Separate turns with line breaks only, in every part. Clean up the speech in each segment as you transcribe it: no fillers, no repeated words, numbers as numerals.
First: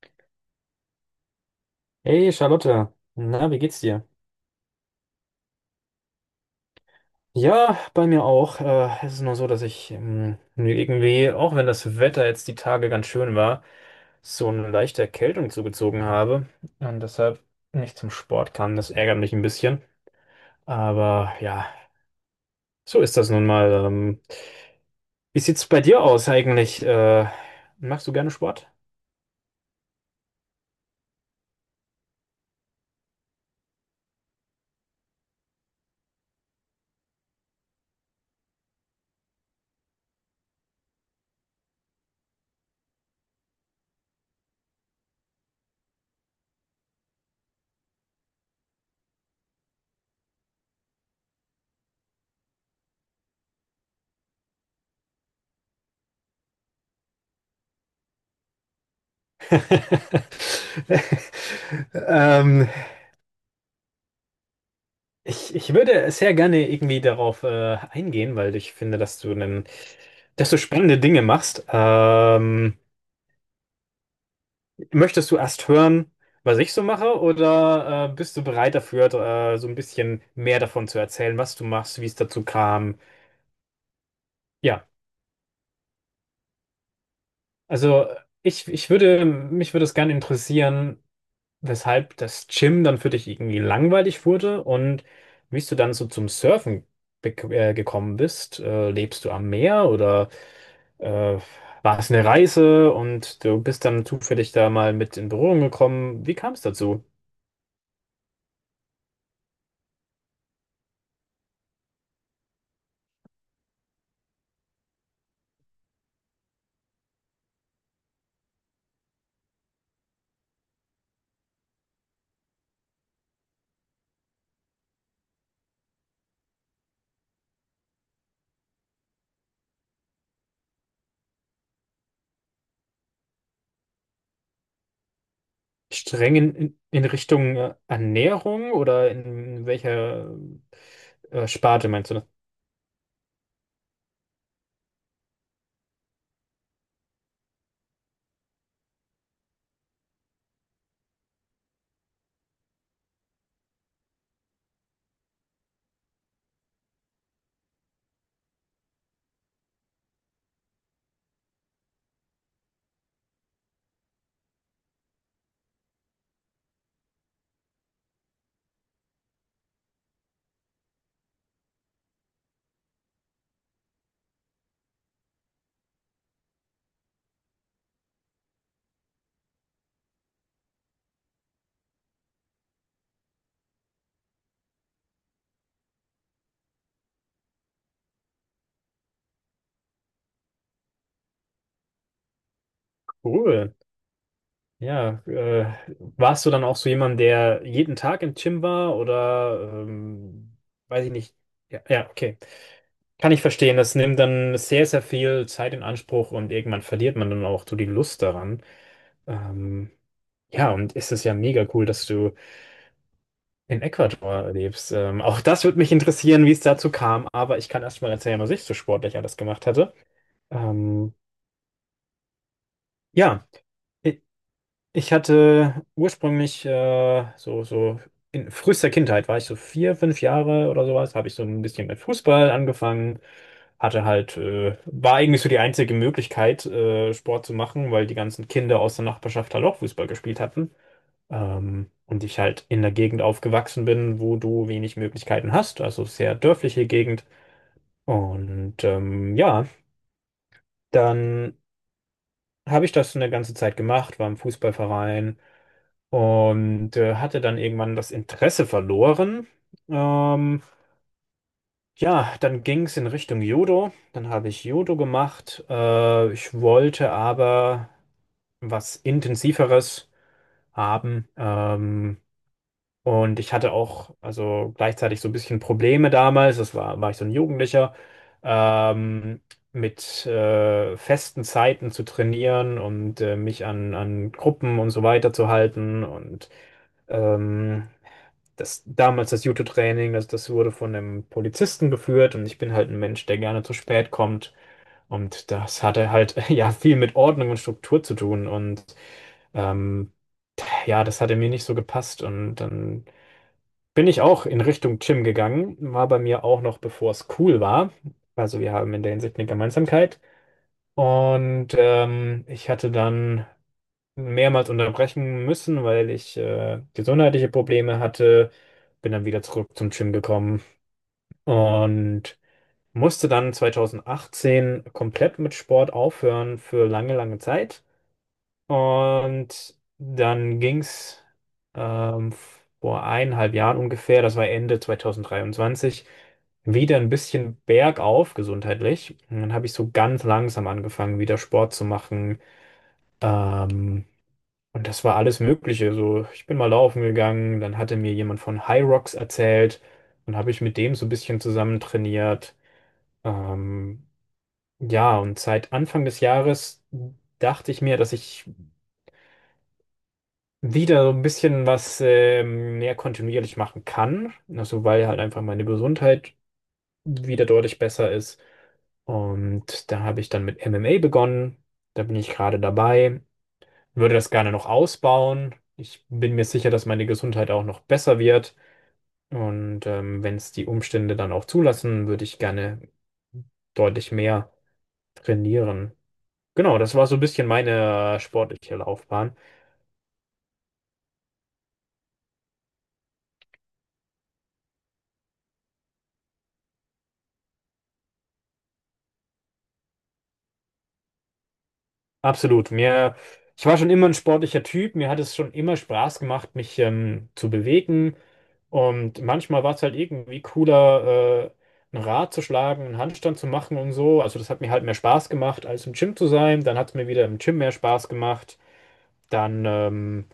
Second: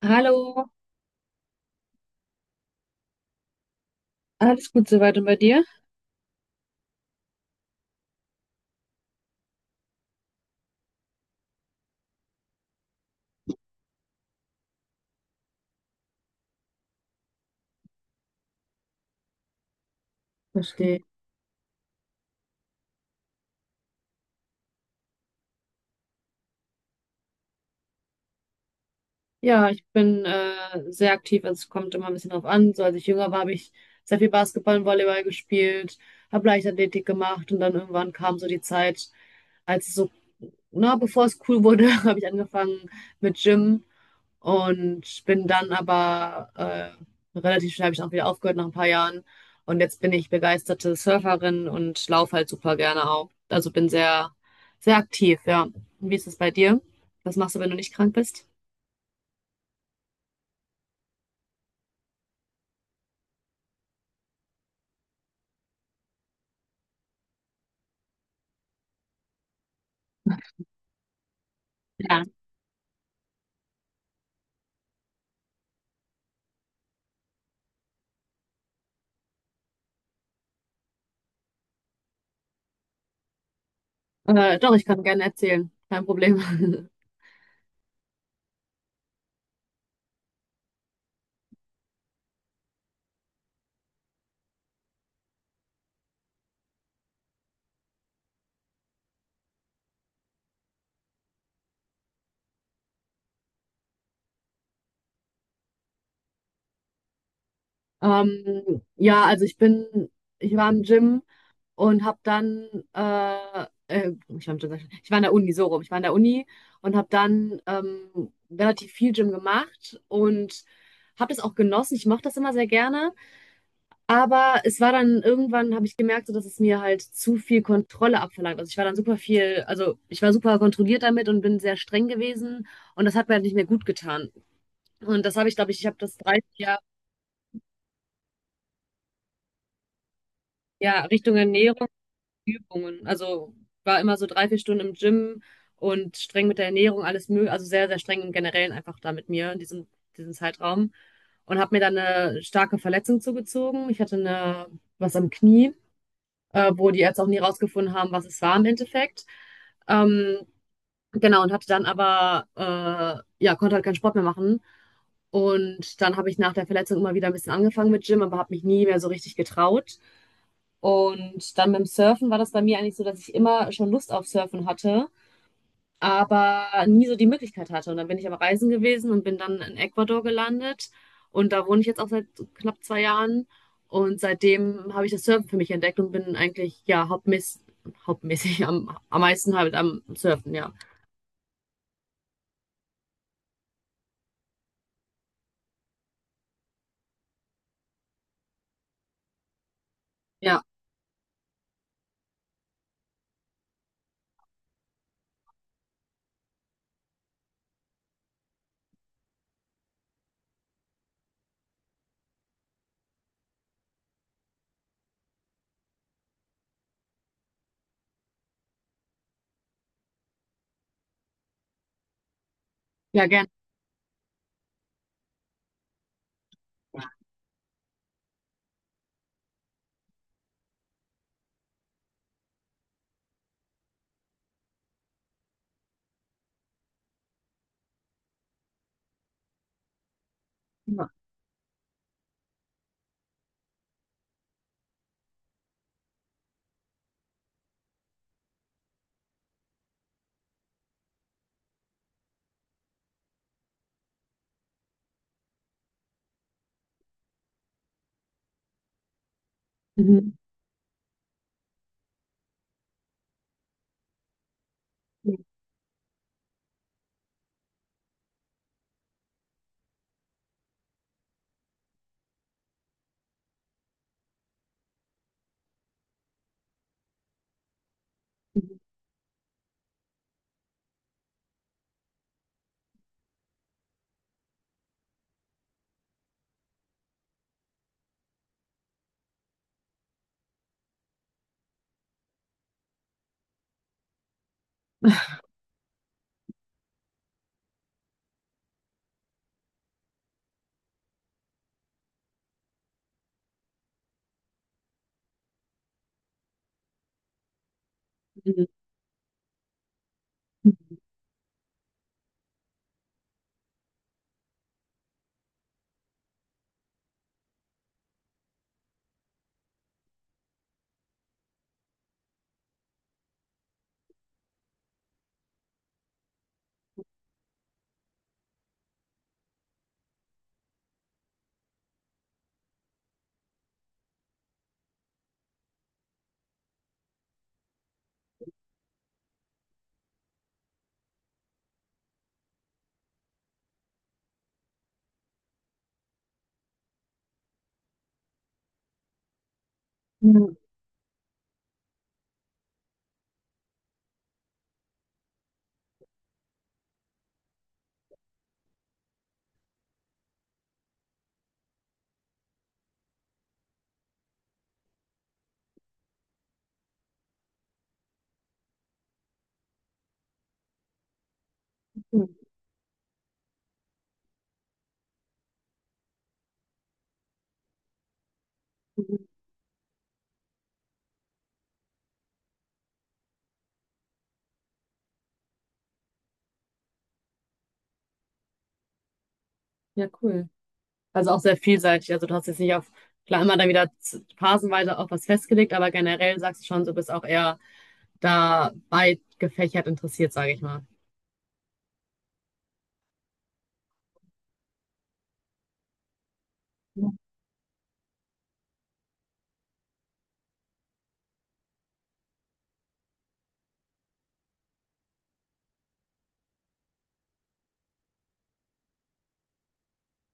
Hallo,
Hey Charlotte, na, wie geht's dir?
alles gut soweit und bei dir?
Ja, bei mir auch. Es ist nur so, dass ich mir irgendwie, auch wenn das Wetter jetzt die Tage ganz schön war, so eine leichte Erkältung zugezogen habe und deshalb nicht zum Sport kam. Das ärgert mich ein bisschen.
Verstehe.
Aber ja, so ist das nun mal. Wie sieht's bei dir aus eigentlich? Machst du gerne Sport?
Ja, ich bin sehr aktiv, also es kommt immer ein bisschen drauf an. So, als ich jünger war, habe ich sehr viel Basketball und Volleyball gespielt, habe Leichtathletik gemacht und dann irgendwann kam so die Zeit, als es so, na, bevor es cool wurde, habe ich angefangen mit Gym und bin dann aber relativ schnell habe ich auch wieder aufgehört nach ein paar Jahren und jetzt bin ich begeisterte Surferin und laufe halt super gerne auch. Also bin sehr, sehr aktiv, ja. Und wie ist es bei dir? Was machst du, wenn du nicht krank bist?
Ähm, ich würde sehr gerne irgendwie darauf eingehen, weil ich finde, dass du einen dass du spannende Dinge machst. Möchtest du erst hören, was ich so mache, oder bist du bereit dafür, so ein bisschen mehr davon zu erzählen, was du machst, wie es dazu kam?
Doch, ich
Ja,
kann gerne erzählen. Kein Problem.
also ich würde, mich würde es gerne interessieren, weshalb das Gym dann für dich irgendwie langweilig wurde und wie du dann so zum Surfen gekommen bist. Lebst du am Meer oder? Äh, war es eine Reise und du bist dann zufällig da mal mit in Berührung gekommen? Wie kam es dazu?
Ja, also ich war im Gym und habe dann, ich war im Gym, sag ich schon. Ich war in der Uni, so rum. Ich war in der Uni und habe dann relativ viel Gym gemacht und habe das auch genossen. Ich mochte das immer sehr gerne. Aber es war dann irgendwann, habe ich gemerkt, so, dass es mir halt zu viel Kontrolle abverlangt. Also ich war dann super viel, also ich war super kontrolliert damit und bin sehr streng gewesen und das hat mir halt nicht mehr gut getan. Und das habe ich, glaube ich, ich habe das
Streng
30
in,
Jahre,
in Richtung Ernährung oder in welcher
ja, Richtung Ernährung,
Sparte meinst du das?
Übungen. Also war immer so drei, vier Stunden im Gym und streng mit der Ernährung, alles möglich, also sehr, sehr streng im Generellen einfach da mit mir in diesem Zeitraum. Und habe mir dann eine starke Verletzung zugezogen. Ich hatte eine, was am Knie, wo die Ärzte auch nie rausgefunden haben, was es war im Endeffekt. Ähm, genau, und hatte dann aber, ja, konnte halt keinen Sport mehr machen. Und dann habe ich nach der Verletzung immer wieder ein bisschen angefangen mit Gym, aber habe mich nie mehr so richtig getraut. Und dann beim Surfen war das bei mir eigentlich so, dass ich immer schon Lust auf Surfen hatte, aber nie so die Möglichkeit hatte. Und dann bin ich am Reisen gewesen und bin dann in Ecuador gelandet. Und da wohne ich jetzt auch seit knapp zwei Jahren. Und seitdem habe ich das Surfen für mich entdeckt und bin eigentlich, ja, hauptmäßig am meisten halt am Surfen, ja.
Cool. Ja, warst du dann auch so jemand, der jeden Tag im Gym war oder
Ja,
weiß ich nicht. Ja, ja, okay. Kann ich verstehen. Das nimmt dann sehr, sehr viel Zeit in Anspruch und irgendwann verliert man dann auch so die Lust daran. Ähm, Ja, und es ist ja mega cool, dass du in Ecuador lebst. Auch das würde mich interessieren, wie es dazu kam, aber ich kann erst mal erzählen, was ich so sportlich alles gemacht hatte. Ähm,
ja,
ja,
gerne.
Ich hatte ursprünglich so in frühester Kindheit war ich so vier, fünf Jahre oder sowas, habe ich so ein bisschen mit Fußball angefangen, hatte halt, war eigentlich so die einzige Möglichkeit, Sport zu machen, weil die ganzen Kinder aus der Nachbarschaft halt auch Fußball gespielt hatten.
Ja.
Und ich halt in der Gegend aufgewachsen bin, wo du wenig Möglichkeiten hast, also sehr dörfliche Gegend. Und ja, dann habe ich das eine ganze Zeit gemacht, war im Fußballverein und hatte dann irgendwann das Interesse verloren.
Mhm.
Ähm, ja, dann ging es in Richtung Judo. Dann habe ich Judo gemacht. Ich wollte aber was Intensiveres haben. Und ich hatte auch also gleichzeitig so ein bisschen Probleme damals. Das war, war ich so ein Jugendlicher. Ähm, mit festen Zeiten zu trainieren und mich an Gruppen und so weiter zu halten und ähm, das damals das Judo-Training, das wurde von einem Polizisten geführt und ich bin halt ein Mensch, der gerne zu spät kommt. Und das hatte halt ja viel mit Ordnung und Struktur zu tun. Und ähm, ja, das hatte mir nicht so gepasst. Und dann bin ich auch in Richtung Gym gegangen, war bei mir auch noch, bevor es cool war. Also wir haben in der Hinsicht eine Gemeinsamkeit. Und ich hatte dann mehrmals unterbrechen müssen, weil ich gesundheitliche Probleme hatte. Bin dann wieder zurück zum Gym gekommen und musste dann 2018 komplett mit Sport aufhören für lange, lange Zeit. Und dann ging's ähm, vor eineinhalb Jahren ungefähr, das war Ende 2023, wieder ein bisschen bergauf gesundheitlich. Und dann habe ich so ganz langsam angefangen, wieder Sport zu machen. Ähm, und das war alles Mögliche. So, ich bin mal laufen gegangen, dann hatte mir jemand von High Rocks erzählt und habe ich mit dem so ein bisschen zusammen trainiert. Ähm, ja, und seit Anfang des Jahres dachte ich mir, dass ich wieder so ein bisschen was mehr kontinuierlich machen kann. Also, weil halt einfach meine Gesundheit wieder deutlich besser ist. Und da habe ich dann mit MMA begonnen. Da bin ich gerade dabei. Würde das gerne noch ausbauen. Ich bin mir sicher, dass meine Gesundheit auch noch besser wird. Und wenn es die Umstände dann auch zulassen, würde ich gerne deutlich mehr trainieren. Genau, das war so ein bisschen meine sportliche Laufbahn.
Ja, cool. Also auch sehr vielseitig. Also du hast jetzt nicht auf, klar, immer dann wieder phasenweise auf was festgelegt, aber generell sagst du schon, du bist auch eher da weit gefächert interessiert, sage ich mal.
Absolut. Ich war schon immer ein sportlicher Typ. Mir hat es schon immer Spaß gemacht, mich zu bewegen. Und manchmal war es halt irgendwie cooler, ein Rad zu schlagen, einen Handstand zu machen und so. Also das hat mir halt mehr Spaß gemacht, als im Gym zu sein. Dann hat es mir wieder im Gym mehr Spaß gemacht. Dann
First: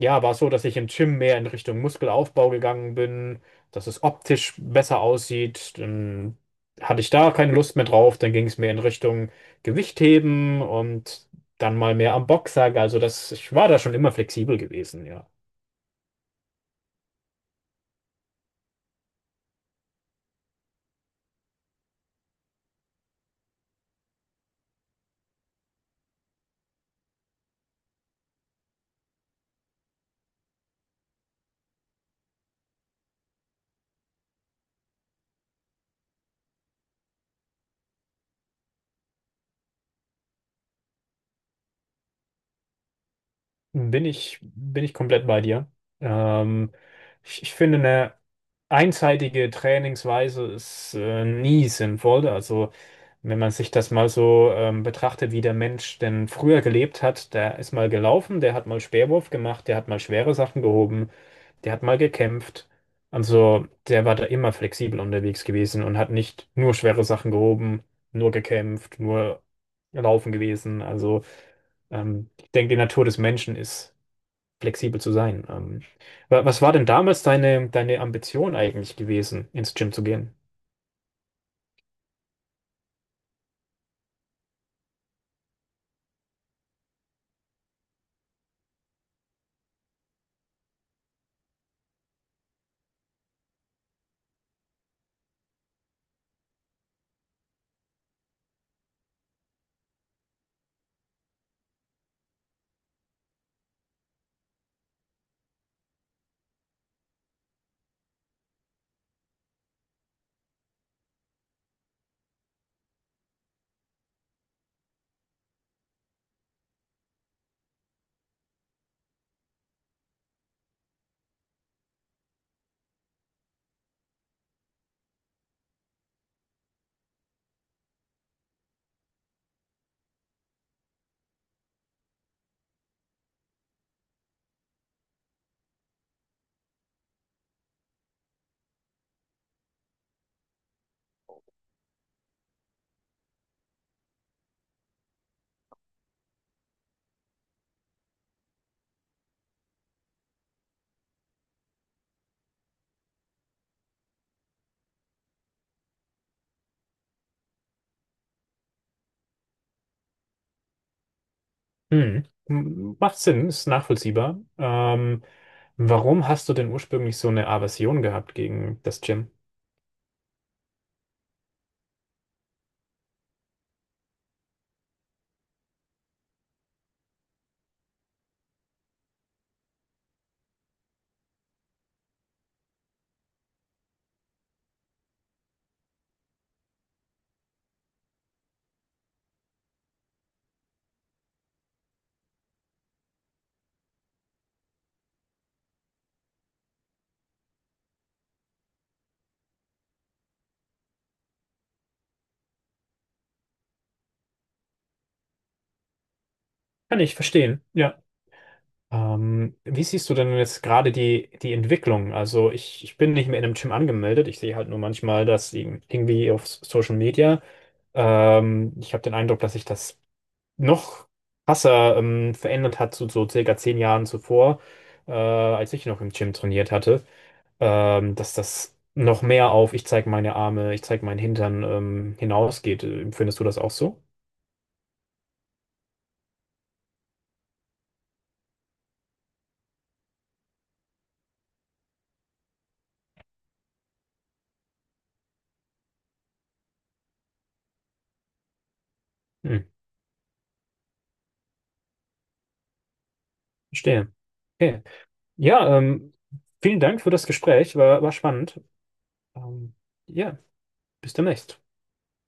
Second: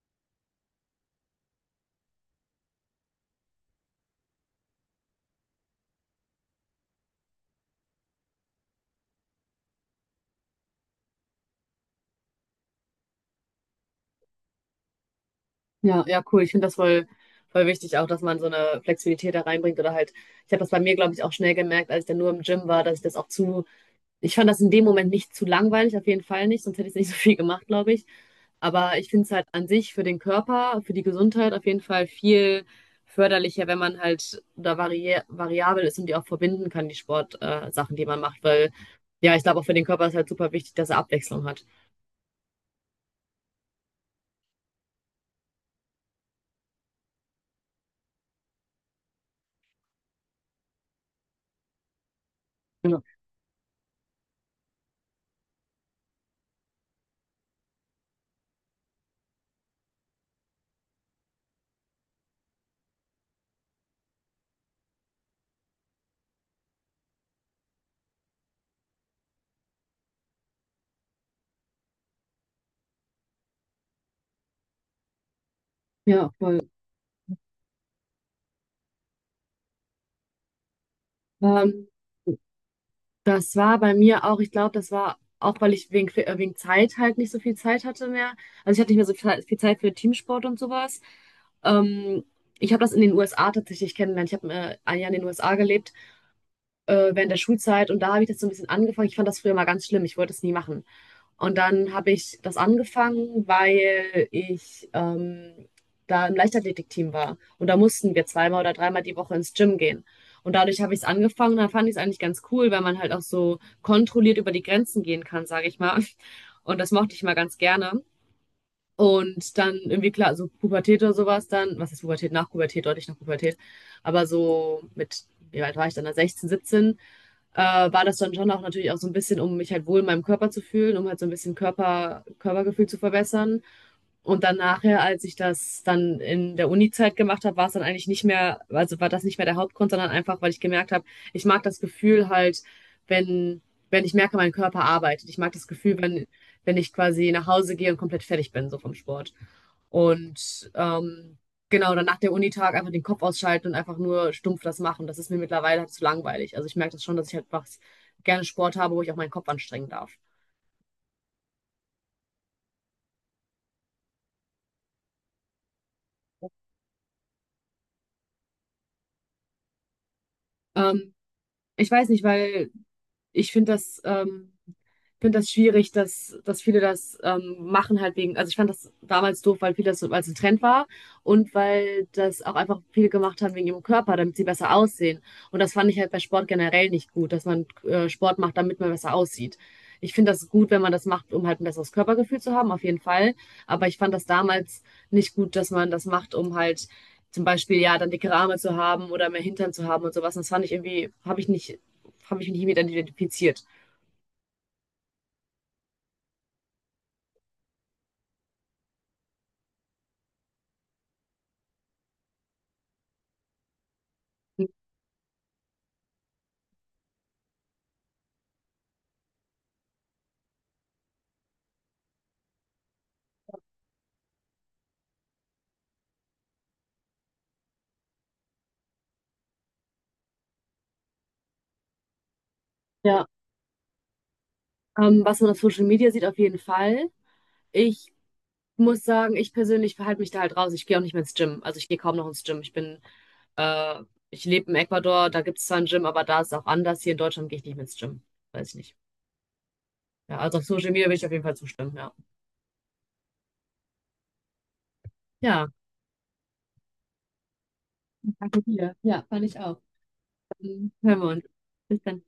Ja, war es so, dass ich im Gym mehr in Richtung Muskelaufbau gegangen bin, dass es optisch besser aussieht. Dann hatte ich da keine Lust mehr drauf. Dann ging es mehr in Richtung Gewichtheben und dann mal mehr am Boxsack. Also das, ich war da schon immer flexibel gewesen, ja.
Ja, ja, cool. Ich finde das voll, voll wichtig auch, dass man so eine Flexibilität da reinbringt oder halt, ich habe das bei mir, glaube ich, auch schnell gemerkt, als ich dann nur im Gym war, dass ich das auch zu, ich fand das in dem Moment nicht zu langweilig, auf jeden Fall nicht, sonst hätte ich nicht so viel gemacht, glaube ich. Aber ich finde es halt an sich für den Körper, für die Gesundheit auf jeden Fall viel förderlicher, wenn man halt da variabel ist und die auch verbinden kann, die Sportsachen, Sachen, die man macht. Weil ja, ich glaube, auch für den Körper ist halt super wichtig, dass er Abwechslung hat.
Bin ich komplett bei dir. Ähm, ich finde, eine einseitige Trainingsweise ist nie sinnvoll. Also
Ja.
wenn man sich das mal so betrachtet, wie der Mensch denn früher gelebt hat, der ist mal gelaufen, der hat mal Speerwurf gemacht, der hat mal schwere Sachen gehoben, der hat mal gekämpft. Also der war da immer flexibel unterwegs gewesen und hat nicht nur schwere Sachen gehoben, nur gekämpft, nur laufen gewesen. Also ich denke, die Natur des Menschen ist flexibel zu sein.
Ja,
Wa- was
voll.
war denn damals deine Ambition eigentlich gewesen, ins Gym zu gehen?
Ähm, das war bei mir auch, ich glaube, das war auch, weil ich wegen Zeit halt nicht so viel Zeit hatte mehr. Also ich hatte nicht mehr so viel Zeit für Teamsport und sowas. Ähm, ich habe das in den USA tatsächlich kennengelernt. Ich habe ein Jahr in den USA gelebt. Während der Schulzeit und da habe ich das so ein bisschen angefangen. Ich fand das früher mal ganz schlimm, ich wollte es nie machen. Und dann habe ich das angefangen, weil ich da im Leichtathletikteam war und da mussten wir zweimal oder dreimal die Woche ins Gym gehen. Und dadurch habe ich es angefangen und dann fand ich es eigentlich ganz cool, weil man halt auch so kontrolliert über die Grenzen gehen kann, sage ich mal. Und das mochte ich mal ganz gerne. Und dann irgendwie klar, so Pubertät oder sowas dann, was ist Pubertät? Nach Pubertät, deutlich nach Pubertät. Aber so mit, wie alt war ich dann? 16, 17, äh, war das dann schon auch natürlich auch so ein bisschen, um mich halt wohl in meinem Körper zu fühlen, um halt so ein bisschen Körpergefühl zu verbessern. Und dann nachher, als ich das dann in der Uni-Zeit gemacht habe, war es dann eigentlich nicht mehr, also war das nicht mehr der Hauptgrund, sondern einfach, weil ich gemerkt habe, ich mag das Gefühl halt, wenn, wenn ich merke, mein Körper arbeitet. Ich mag das Gefühl, wenn ich quasi nach Hause gehe und komplett fertig bin, so vom Sport. Und genau, dann nach der Unitag einfach den Kopf ausschalten und einfach nur stumpf das machen. Das ist mir mittlerweile halt zu langweilig. Also ich merke das schon, dass ich halt was gerne Sport habe, wo ich auch meinen Kopf anstrengen darf.
Hm. M- Macht Sinn, ist nachvollziehbar. Warum hast du denn ursprünglich so eine Aversion gehabt gegen das Gym?
Ähm, ich weiß nicht, weil ich finde das schwierig, dass viele das machen halt wegen, also ich fand das damals doof, weil viele das, weil es ein Trend war und weil das auch einfach viele gemacht haben wegen ihrem Körper, damit sie besser aussehen. Und das fand ich halt bei Sport generell nicht gut, dass man Sport macht, damit man besser aussieht. Ich finde das gut, wenn man das macht, um halt ein besseres Körpergefühl zu haben, auf jeden Fall. Aber ich fand das damals nicht gut, dass man das macht, um halt zum Beispiel ja dann dickere Arme zu haben oder mehr Hintern zu haben und sowas. Und das fand ich irgendwie, habe ich mich nicht mit identifiziert.
Kann ich verstehen, ja. Wie siehst du denn jetzt gerade die Entwicklung? Also ich bin nicht mehr in einem Gym angemeldet. Ich sehe halt nur manchmal, dass irgendwie auf Social Media, ich habe den Eindruck, dass sich das noch krasser verändert hat zu so circa 10 Jahren zuvor, als ich noch im Gym trainiert hatte, dass das noch mehr auf ich zeige meine Arme, ich zeige meinen Hintern hinausgeht.
Ja.
Findest du das auch so?
Was man auf Social Media sieht, auf jeden Fall. Ich muss sagen, ich persönlich verhalte mich da halt raus. Ich gehe auch nicht mehr ins Gym. Also ich gehe kaum noch ins Gym. Äh, ich lebe in Ecuador, da gibt es zwar ein Gym, aber da ist es auch anders. Hier in Deutschland gehe ich nicht mehr ins Gym. Weiß ich nicht.
Hm,
Ja, also auf Social Media will ich auf jeden Fall zustimmen, ja.
verstehe. Okay.
Ja,
Ja, vielen Dank für das Gespräch, war spannend.
danke dir. Ja, fand ich
Ähm,
auch.
ja,
Dann
bis
hören wir uns.
demnächst.
Bis dann.